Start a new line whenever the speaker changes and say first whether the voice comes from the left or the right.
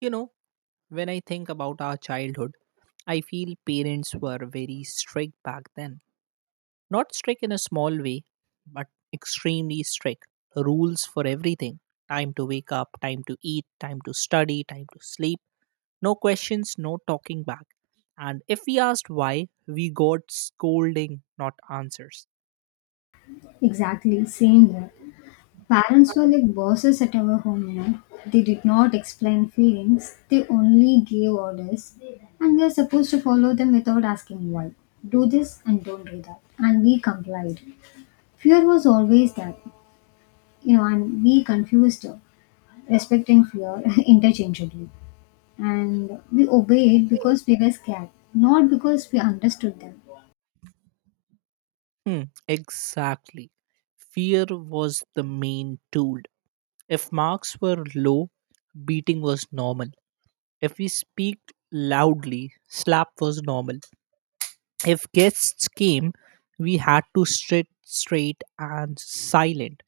right: You know, when I think about our childhood, I feel parents were very strict back then. Not strict in a small way, but extremely strict. Rules for everything: time to wake up, time to eat, time to study, time to sleep. No questions, no talking back. And if we asked why, we got scolding, not answers.
left: Exactly, same here. Parents were like bosses at our home. They did not explain feelings, they only gave orders, and we are supposed to follow them without asking why. Do this and don't do that. And we complied. Fear was always that, and we confused respect and fear interchangeably. And we obeyed because we were scared, not because we understood them.
right: Hmm, exactly. Fear was the main tool. If marks were low, beating was normal. If we speak loudly, slap was normal. If guests came, we had to sit straight and silent.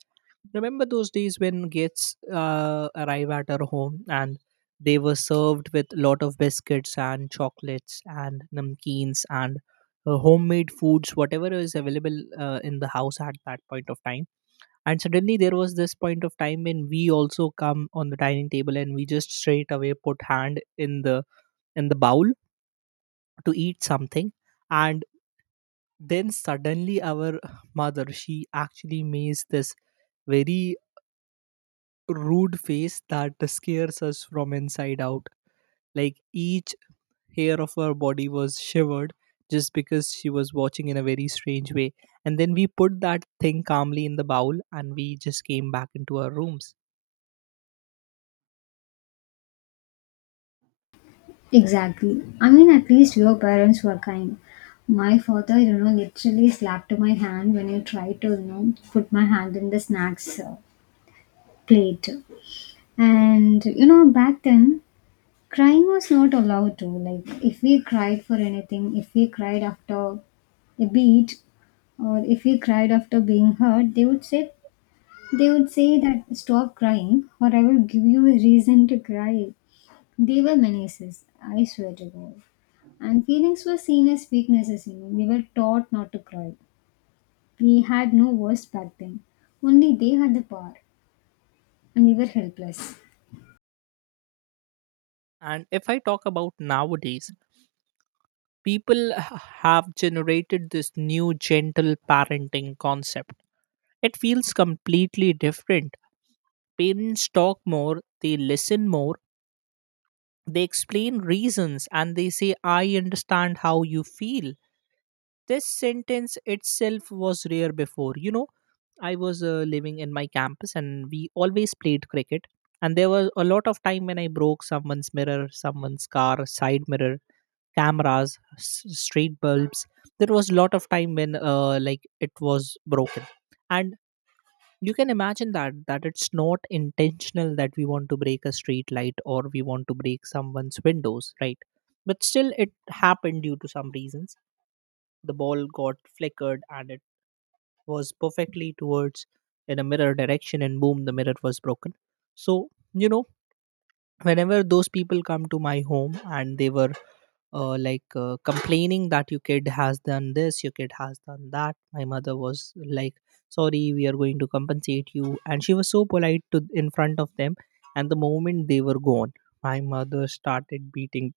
right: Remember those days when guests arrive at our home and they were served with lot of biscuits and chocolates and namkeens and homemade foods, whatever is available in the house at that point of time. And suddenly there was this point of time when we also come on the dining table and we just straight away put hand in the bowl to eat something, and then suddenly our mother, she actually makes this very rude face that scares us from inside out, like each hair of her body was shivered just because she was watching in a very strange way. And then we put that thing calmly in the bowl and we just came back into our rooms.
left: Exactly. I mean, at least your parents were kind. My father, literally slapped my hand when I tried to, put my hand in the snacks plate. And, back then, crying was not allowed to. Like, if we cried for anything, if we cried after a beat, or if we cried after being hurt, they would say that stop crying or I will give you a reason to cry. They were menaces, I swear to God. And feelings were seen as weaknesses. We were taught not to cry. We had no voice back then. Only they had the power, and we were helpless.
right: And if I talk about nowadays, people have generated this new gentle parenting concept. It feels completely different. Parents talk more, they listen more, they explain reasons, and they say, I understand how you feel. This sentence itself was rare before. You know, I was living in my campus and we always played cricket. And there was a lot of time when I broke someone's mirror, someone's car, side mirror, cameras, street bulbs. There was a lot of time when, like, it was broken, and you can imagine that it's not intentional that we want to break a street light or we want to break someone's windows, right? But still it happened due to some reasons. The ball got flickered and it was perfectly towards in a mirror direction, and boom, the mirror was broken. So, you know, whenever those people come to my home and they were like complaining that your kid has done this, your kid has done that, my mother was like, sorry we are going to compensate you, and she was so polite to in front of them. And the moment they were gone, my mother started beating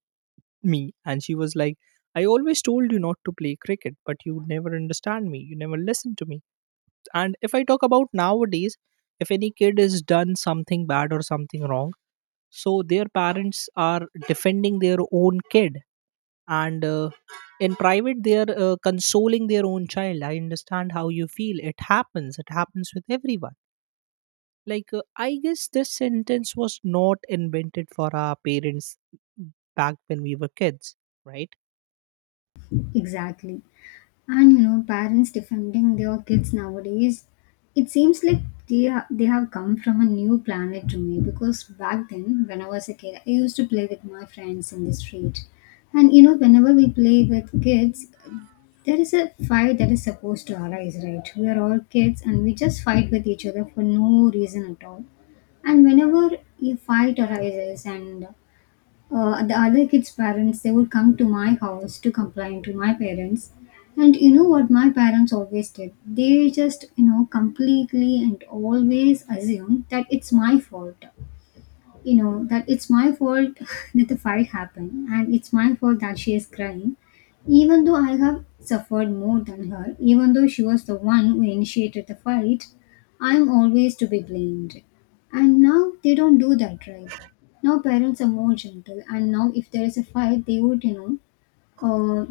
right: me and she was like, I always told you not to play cricket, but you never understand me, you never listen to me. And if I talk about nowadays, if any kid has done something bad or something wrong, so their parents are defending their own kid. And in private they are consoling their own child, I understand how you feel, it happens, it happens with everyone. Like, I guess this sentence was not invented for our parents back when we were kids, right?
left: Exactly. And parents defending their kids nowadays, it seems like they have come from a new planet to me. Because back then, when I was a kid, I used to play with my friends in the street, and whenever we play with kids, there is a fight that is supposed to arise, right? We are all kids and we just fight with each other for no reason at all. And whenever a fight arises and the other kids' parents, they would come to my house to complain to my parents. And you know what my parents always did? They just, completely and always assumed that it's my fault, that it's my fault that the fight happened, and it's my fault that she is crying, even though I have suffered more than her, even though she was the one who initiated the fight. I'm always to be blamed. And now they don't do that, right? Now parents are more gentle, and now if there is a fight, they would uh,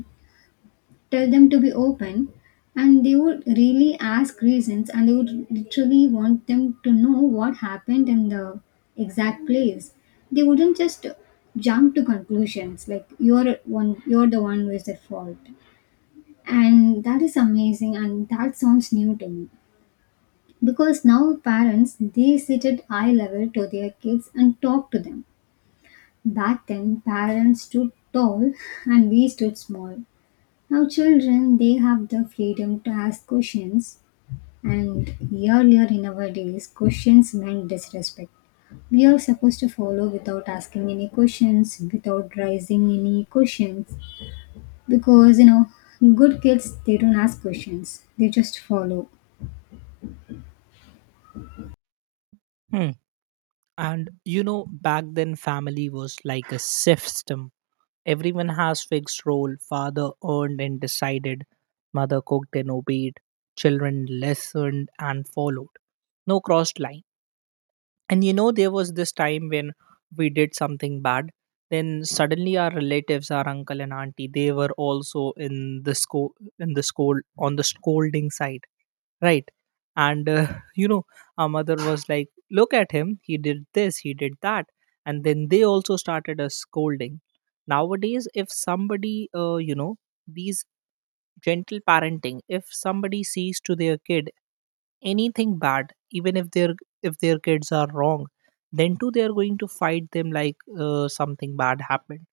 left: tell them to be open. And they would really ask reasons, and they would literally want them to know what happened in the exact place. They wouldn't just jump to conclusions like you're the one who is at fault. And that is amazing, and that sounds new to me. Because now parents, they sit at eye level to their kids and talk to them. Back then, parents stood tall and we stood small. Now, children, they have the freedom to ask questions, and earlier in our days, questions meant disrespect. We are supposed to follow without asking any questions, without raising any questions, because good kids, they don't ask questions, they just follow.
right: Hmm. And you know, back then family was like a system. Everyone has fixed role, father earned and decided, mother cooked and obeyed, children listened and followed. No crossed line. And you know there was this time when we did something bad, then suddenly our relatives, our uncle and auntie, they were also in the school on the scolding side, right? And you know, our mother was like, look at him, he did this, he did that. And then they also started us scolding. Nowadays, if somebody, these gentle parenting, if somebody sees to their kid anything bad, even if their kids are wrong, then too they are going to fight them. Like, something bad happened,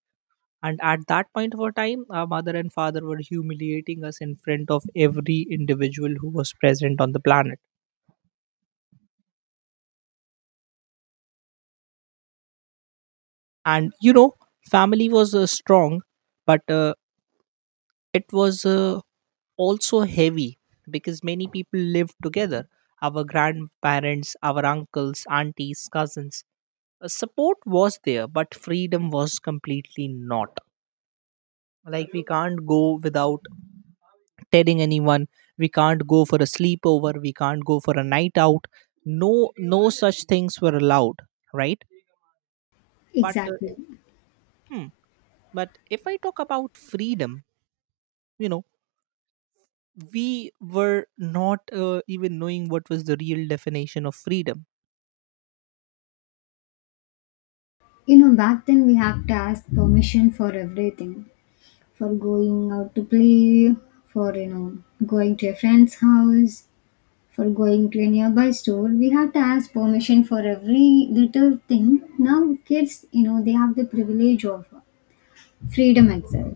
right: and at that point of our time our mother and father were humiliating us in front of every individual who was present on the planet. And you know, family was strong, but it was also heavy because many people lived together, our grandparents, our uncles, aunties, cousins. Support was there but freedom was completely not. Like, we can't go without telling anyone, we can't go for a sleepover, we can't go for a night out. No, no such things were allowed, right? but uh,
left: Exactly.
right: hmm, but if I talk about freedom, you know, we were not even knowing what was the real definition of freedom.
left: Back then we have to ask permission for everything, for going out to play, for going to a friend's house. For going to a nearby store, we have to ask permission for every little thing. Now, kids, they have the privilege of freedom itself.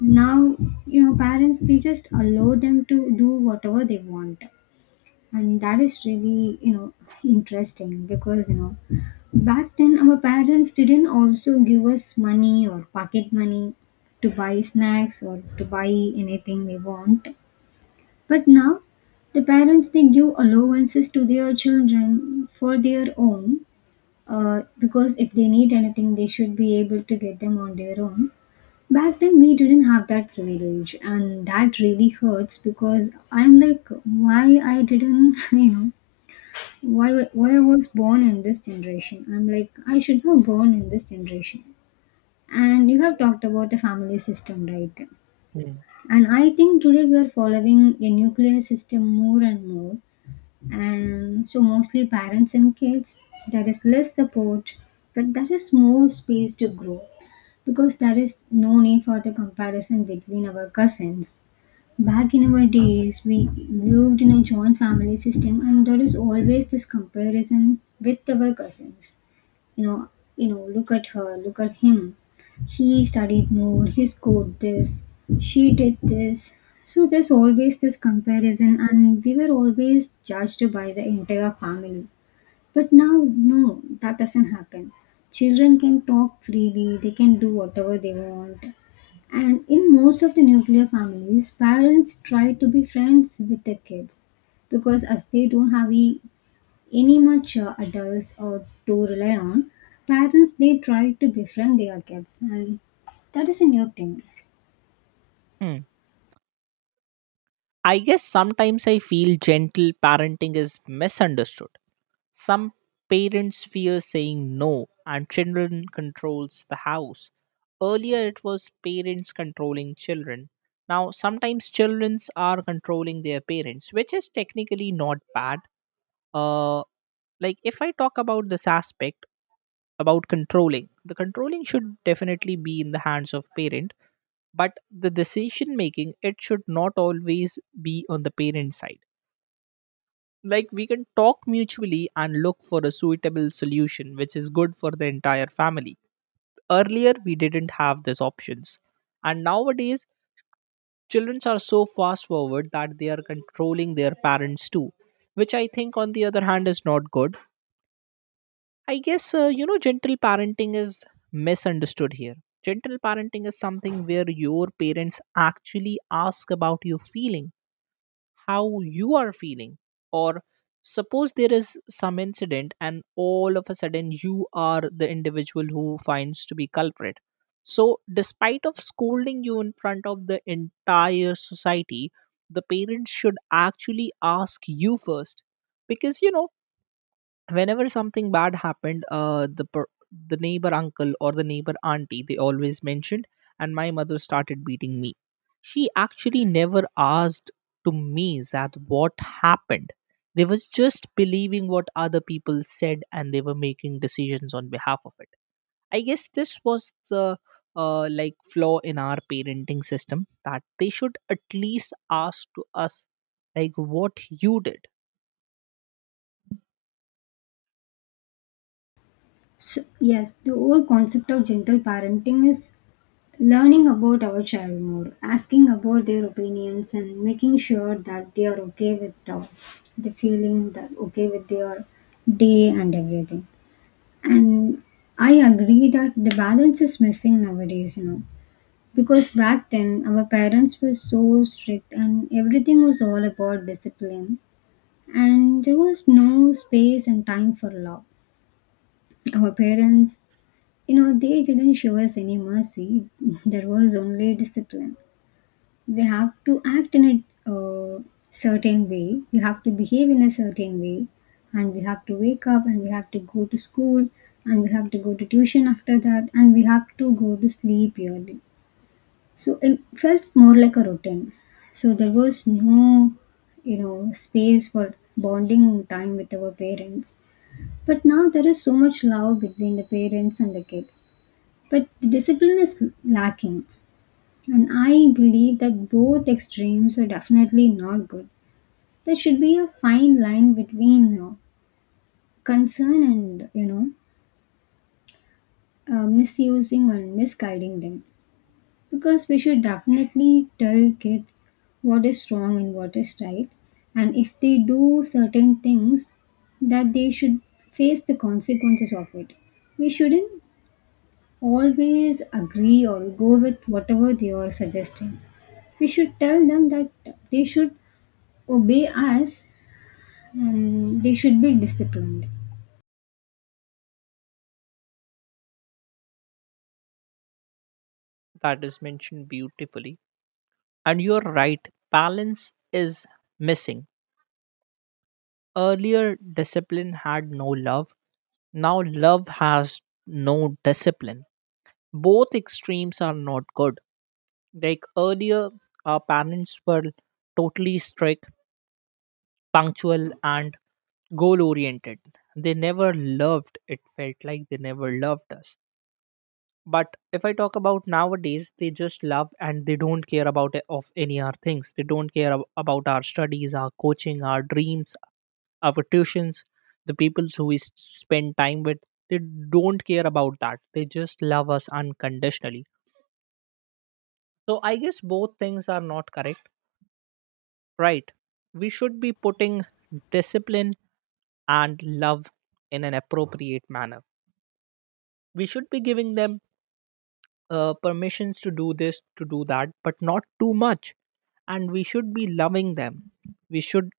left: Now, parents, they just allow them to do whatever they want. And that is really, interesting because, back then our parents didn't also give us money or pocket money to buy snacks or to buy anything we want. But now the parents, they give allowances to their children for their own, because if they need anything they should be able to get them on their own. Back then we didn't have that privilege, and that really hurts because I'm like, why I didn't why I was born in this generation. I'm like I should have born in this generation. And you have talked about the family system, right?
right: Hmm.
left: And I think today we are following a nuclear system more and more, and so mostly parents and kids, there is less support but there is more space to grow, because there is no need for the comparison between our cousins. Back in our days we lived in a joint family system and there is always this comparison with our cousins. you know Look at her, look at him. He studied more, he scored this, she did this. So there's always this comparison and we were always judged by the entire family. But now, no, that doesn't happen. Children can talk freely, they can do whatever they want. And in most of the nuclear families, parents try to be friends with their kids, because as they don't have a any much adults or to rely on, parents, they try to befriend their kids, and that is a new thing.
right: Hmm. I guess sometimes I feel gentle parenting is misunderstood. Some parents fear saying no, and children controls the house. Earlier, it was parents controlling children. Now, sometimes children are controlling their parents, which is technically not bad. Uh, like, if I talk about this aspect about controlling, the controlling should definitely be in the hands of parent, but the decision making, it should not always be on the parent side. Like, we can talk mutually and look for a suitable solution which is good for the entire family. Earlier, we didn't have these options, and nowadays children are so fast forward that they are controlling their parents too, which I think on the other hand is not good. I guess, you know, gentle parenting is misunderstood here. Gentle parenting is something where your parents actually ask about your feelings, how you are feeling. Or suppose there is some incident and all of a sudden you are the individual who finds to be culprit, so despite of scolding you in front of the entire society, the parents should actually ask you first. Because you know, whenever something bad happened, the neighbor uncle or the neighbor auntie, they always mentioned, and my mother started beating me. She actually never asked to me that what happened. They was just believing what other people said and they were making decisions on behalf of it. I guess this was the like flaw in our parenting system, that they should at least ask to us, like, what you did.
left: So, yes, the whole concept of gentle parenting is learning about our child more, asking about their opinions and making sure that they are okay with the feeling, that okay with their day and everything. And I agree that the balance is missing nowadays, you know. Because back then, our parents were so strict and everything was all about discipline. And there was no space and time for love. Our parents, they didn't show us any mercy. There was only discipline. We have to act in a certain way, we have to behave in a certain way, and we have to wake up and we have to go to school and we have to go to tuition after that and we have to go to sleep early, so it felt more like a routine. So there was no, space for bonding time with our parents. But now there is so much love between the parents and the kids. But the discipline is lacking. And I believe that both extremes are definitely not good. There should be a fine line between concern and, misusing and misguiding them. Because we should definitely tell kids what is wrong and what is right. And if they do certain things, that they should face the consequences of it. We shouldn't always agree or go with whatever they are suggesting. We should tell them that they should obey us and they should be disciplined.
right: That is mentioned beautifully. And you're right, balance is missing. Earlier, discipline had no love. Now, love has no discipline. Both extremes are not good. Like earlier, our parents were totally strict, punctual, and goal oriented. They never loved, it felt like they never loved us. But if I talk about nowadays, they just love and they don't care about, of any our things, they don't care about our studies, our coaching, our dreams, our tuitions, the people who we spend time with. They don't care about that, they just love us unconditionally. So I guess both things are not correct, right? We should be putting discipline and love in an appropriate manner. We should be giving them permissions to do this, to do that, but not too much. And we should be loving them. We should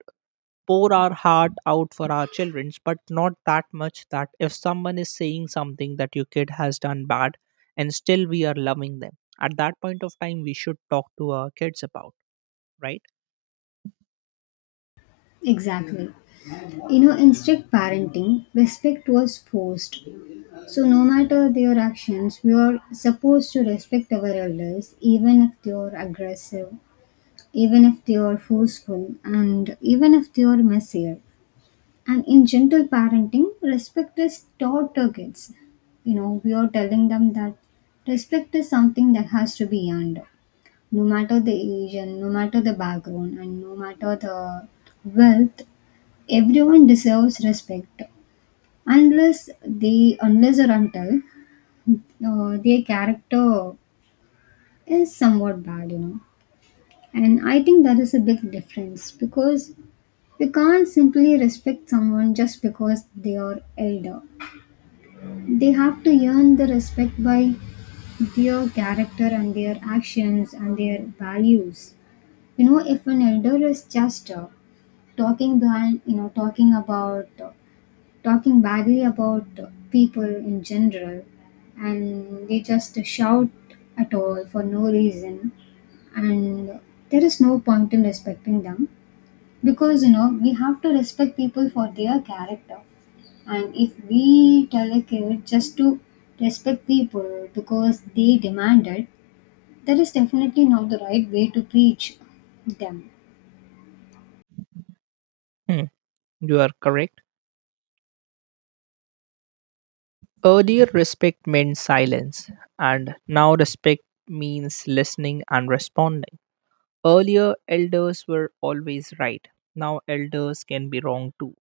right: pour our heart out for our children, but not that much that if someone is saying something that your kid has done bad and still we are loving them, at that point of time, we should talk to our kids about, right?
left: Exactly. You know, in strict parenting, respect was forced. So, no matter their actions, we are supposed to respect our elders, even if they are aggressive, even if they are forceful, and even if they are messier. And in gentle parenting, respect is taught to kids. We are telling them that respect is something that has to be earned, no matter the age and no matter the background and no matter the wealth. Everyone deserves respect unless or until their character is somewhat bad. And I think that is a big difference, because we can't simply respect someone just because they are elder. They have to earn the respect by their character and their actions and their values. If an elder is just talking behind, talking badly about people in general, and they just shout at all for no reason, and there is no point in respecting them, because we have to respect people for their character. And if we tell a kid just to respect people because they demand it, that is definitely not the right way to preach them.
right: Hmm, you are correct. Earlier, respect meant silence, and now respect means listening and responding. Earlier, elders were always right. Now, elders can be wrong too,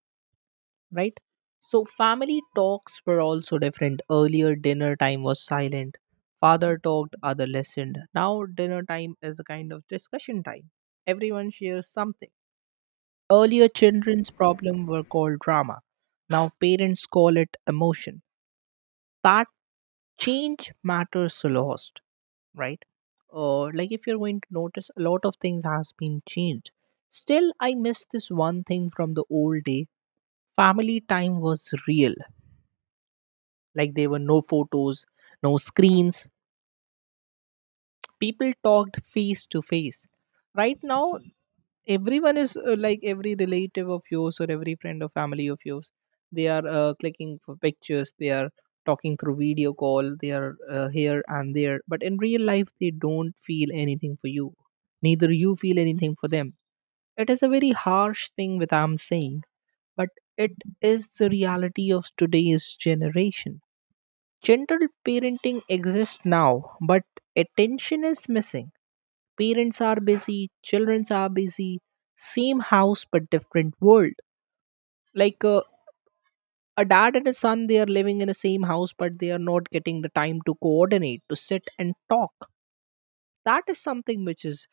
right: right? So family talks were also different. Earlier, dinner time was silent. Father talked, other listened. Now, dinner time is a kind of discussion time. Everyone shares something. Earlier, children's problem were called drama. Now, parents call it emotion. That change matters a lot, right? Like, if you're going to notice, a lot of things has been changed. Still, I miss this one thing from the old day. Family time was real. Like, there were no photos, no screens. People talked face to face. Right now, everyone is, like every relative of yours or every friend or family of yours. They are clicking for pictures. They are talking through video call. They are here and there. But in real life, they don't feel anything for you. Neither you feel anything for them. It is a very harsh thing that I'm saying, but it is the reality of today's generation. Gentle parenting exists now, but attention is missing. Parents are busy, children are busy, same house but different world. Like, a dad and a son, they are living in the same house, but they are not getting the time to coordinate, to sit and talk. That is something which is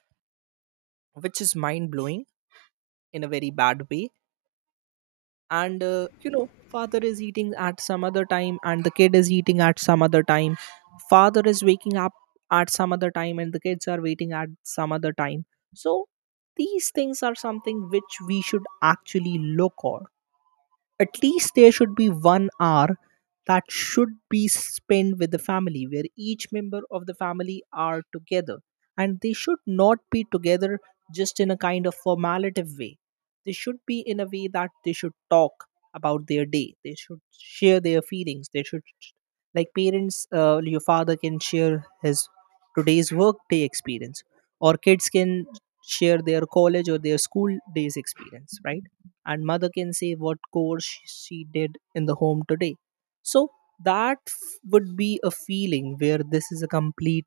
right: which is mind blowing in a very bad way. And you know, father is eating at some other time and the kid is eating at some other time. Father is waking up at some other time and the kids are waiting at some other time. So these things are something which we should actually look on. At least there should be 1 hour that should be spent with the family where each member of the family are together, and they should not be together just in a kind of formative way. They should be in a way that they should talk about their day, they should share their feelings, they should, like parents, your father can share his today's work day experience, or kids can share their college or their school days experience, right? And mother can say what chores she did in the home today. So that would be a feeling where this is a complete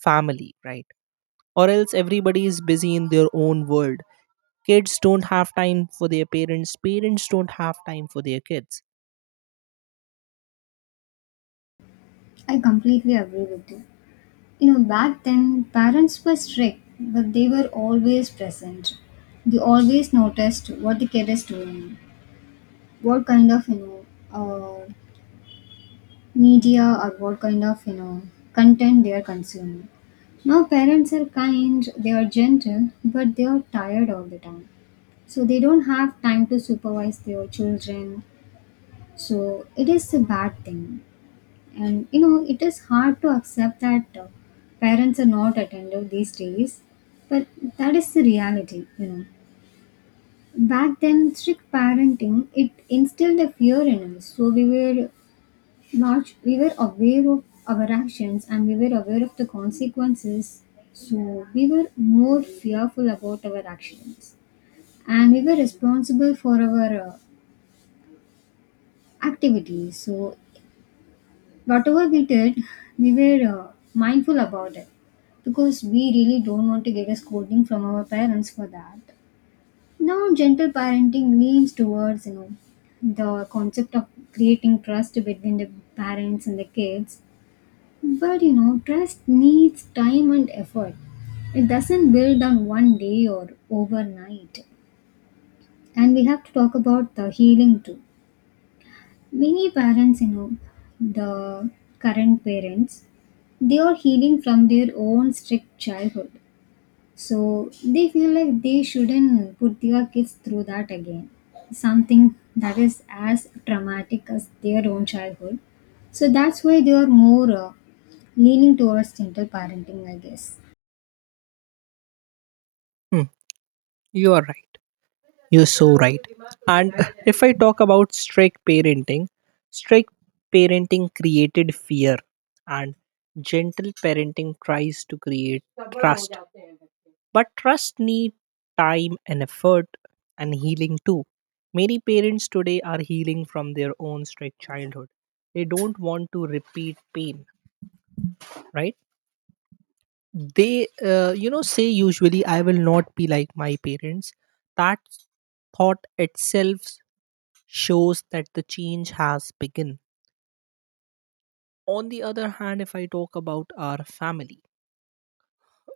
right: family, right? Or else everybody is busy in their own world. Kids don't have time for their parents, parents don't have time for their kids.
left: I completely agree with you. Back then, parents were strict, but they were always present. They always noticed what the kid is doing, what kind ofuh, media, or what kind of, content they are consuming. Now, parents are kind, they are gentle, but they are tired all the time. So, they don't have time to supervise their children. So, it is a bad thing. And it is hard to accept that parents are not attentive these days, but that is the reality. Back then, strict parenting, it instilled a fear in us, so we were large, we were aware of our actions and we were aware of the consequences. So we were more fearful about our actions, and we were responsible for our activities. So whatever we did, we were mindful about it, because we really don't want to get a scolding from our parents for that. Now, gentle parenting leans towards the concept of creating trust between the parents and the kids, but trust needs time and effort. It doesn't build on one day or overnight, and we have to talk about the healing too. Many parents, the current parents, they are healing from their own strict childhood. So they feel like they shouldn't put their kids through that again. Something that is as traumatic as their own childhood. So that's why they are more leaning towards gentle parenting, I guess.
right: Hmm, you are right. You're so right. And if I talk about strict parenting created fear, and gentle parenting tries to create trust. But trust needs time and effort and healing too. Many parents today are healing from their own strict childhood. They don't want to repeat pain, right? They, say usually, I will not be like my parents. That thought itself shows that the change has begun. On the other hand, if I talk about our family,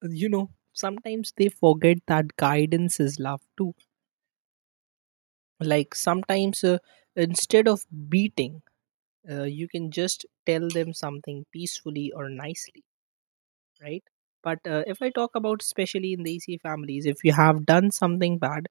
right: you know, sometimes they forget that guidance is love too. Like, sometimes, instead of beating, you can just tell them something peacefully or nicely, right? But if I talk about especially in the EC families, if you have done something bad,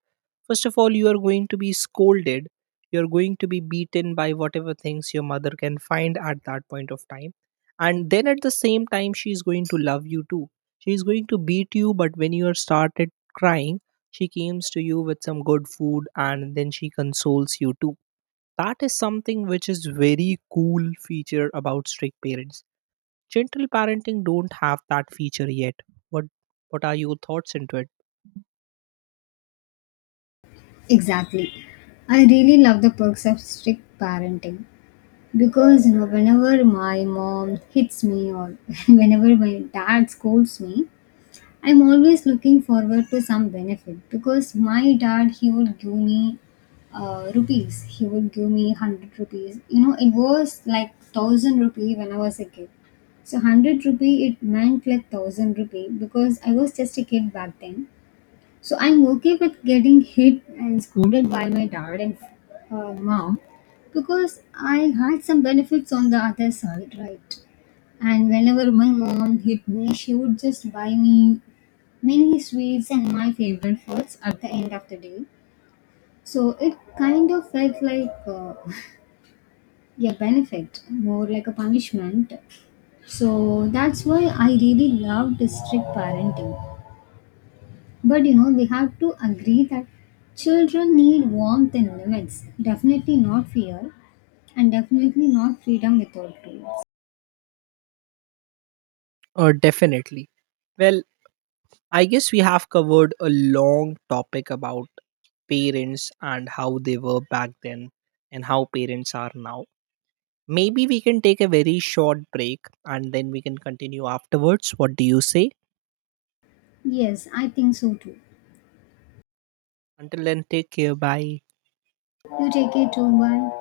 right: first of all, you are going to be scolded. You're going to be beaten by whatever things your mother can find at that point of time. And then at the same time, she's going to love you too. She's going to beat you, but when you are started crying, she comes to you with some good food and then she consoles you too. That is something which is very cool feature about strict parents. Gentle parenting don't have that feature yet. What what are your thoughts into it?
left: Exactly. I really love the perks of strict parenting. Because whenever my mom hits me, or whenever my dad scolds me, I'm always looking forward to some benefit. Because my dad, he would give me rupees. He would give me 100 rupees. It was like 1000 rupee when I was a kid. So 100 rupee, it meant like 1000 rupee, because I was just a kid back then. So I'm okay with getting hit and scolded by my dad and mom, because I had some benefits on the other side, right? And whenever my mom hit me, she would just buy me many sweets and my favorite foods at the end of the day. So it kind of felt like a benefit, more like a punishment. So that's why I really love strict parenting. But we have to agree that children need warmth and limits, definitely not fear, and definitely not freedom without rules.
right: Definitely. Well, I guess we have covered a long topic about parents and how they were back then and how parents are now. Maybe we can take a very short break and then we can continue afterwards. What do you say?
left: Yes, I think so too.
right: Until then, take care. Bye.
left: You take it too, bye.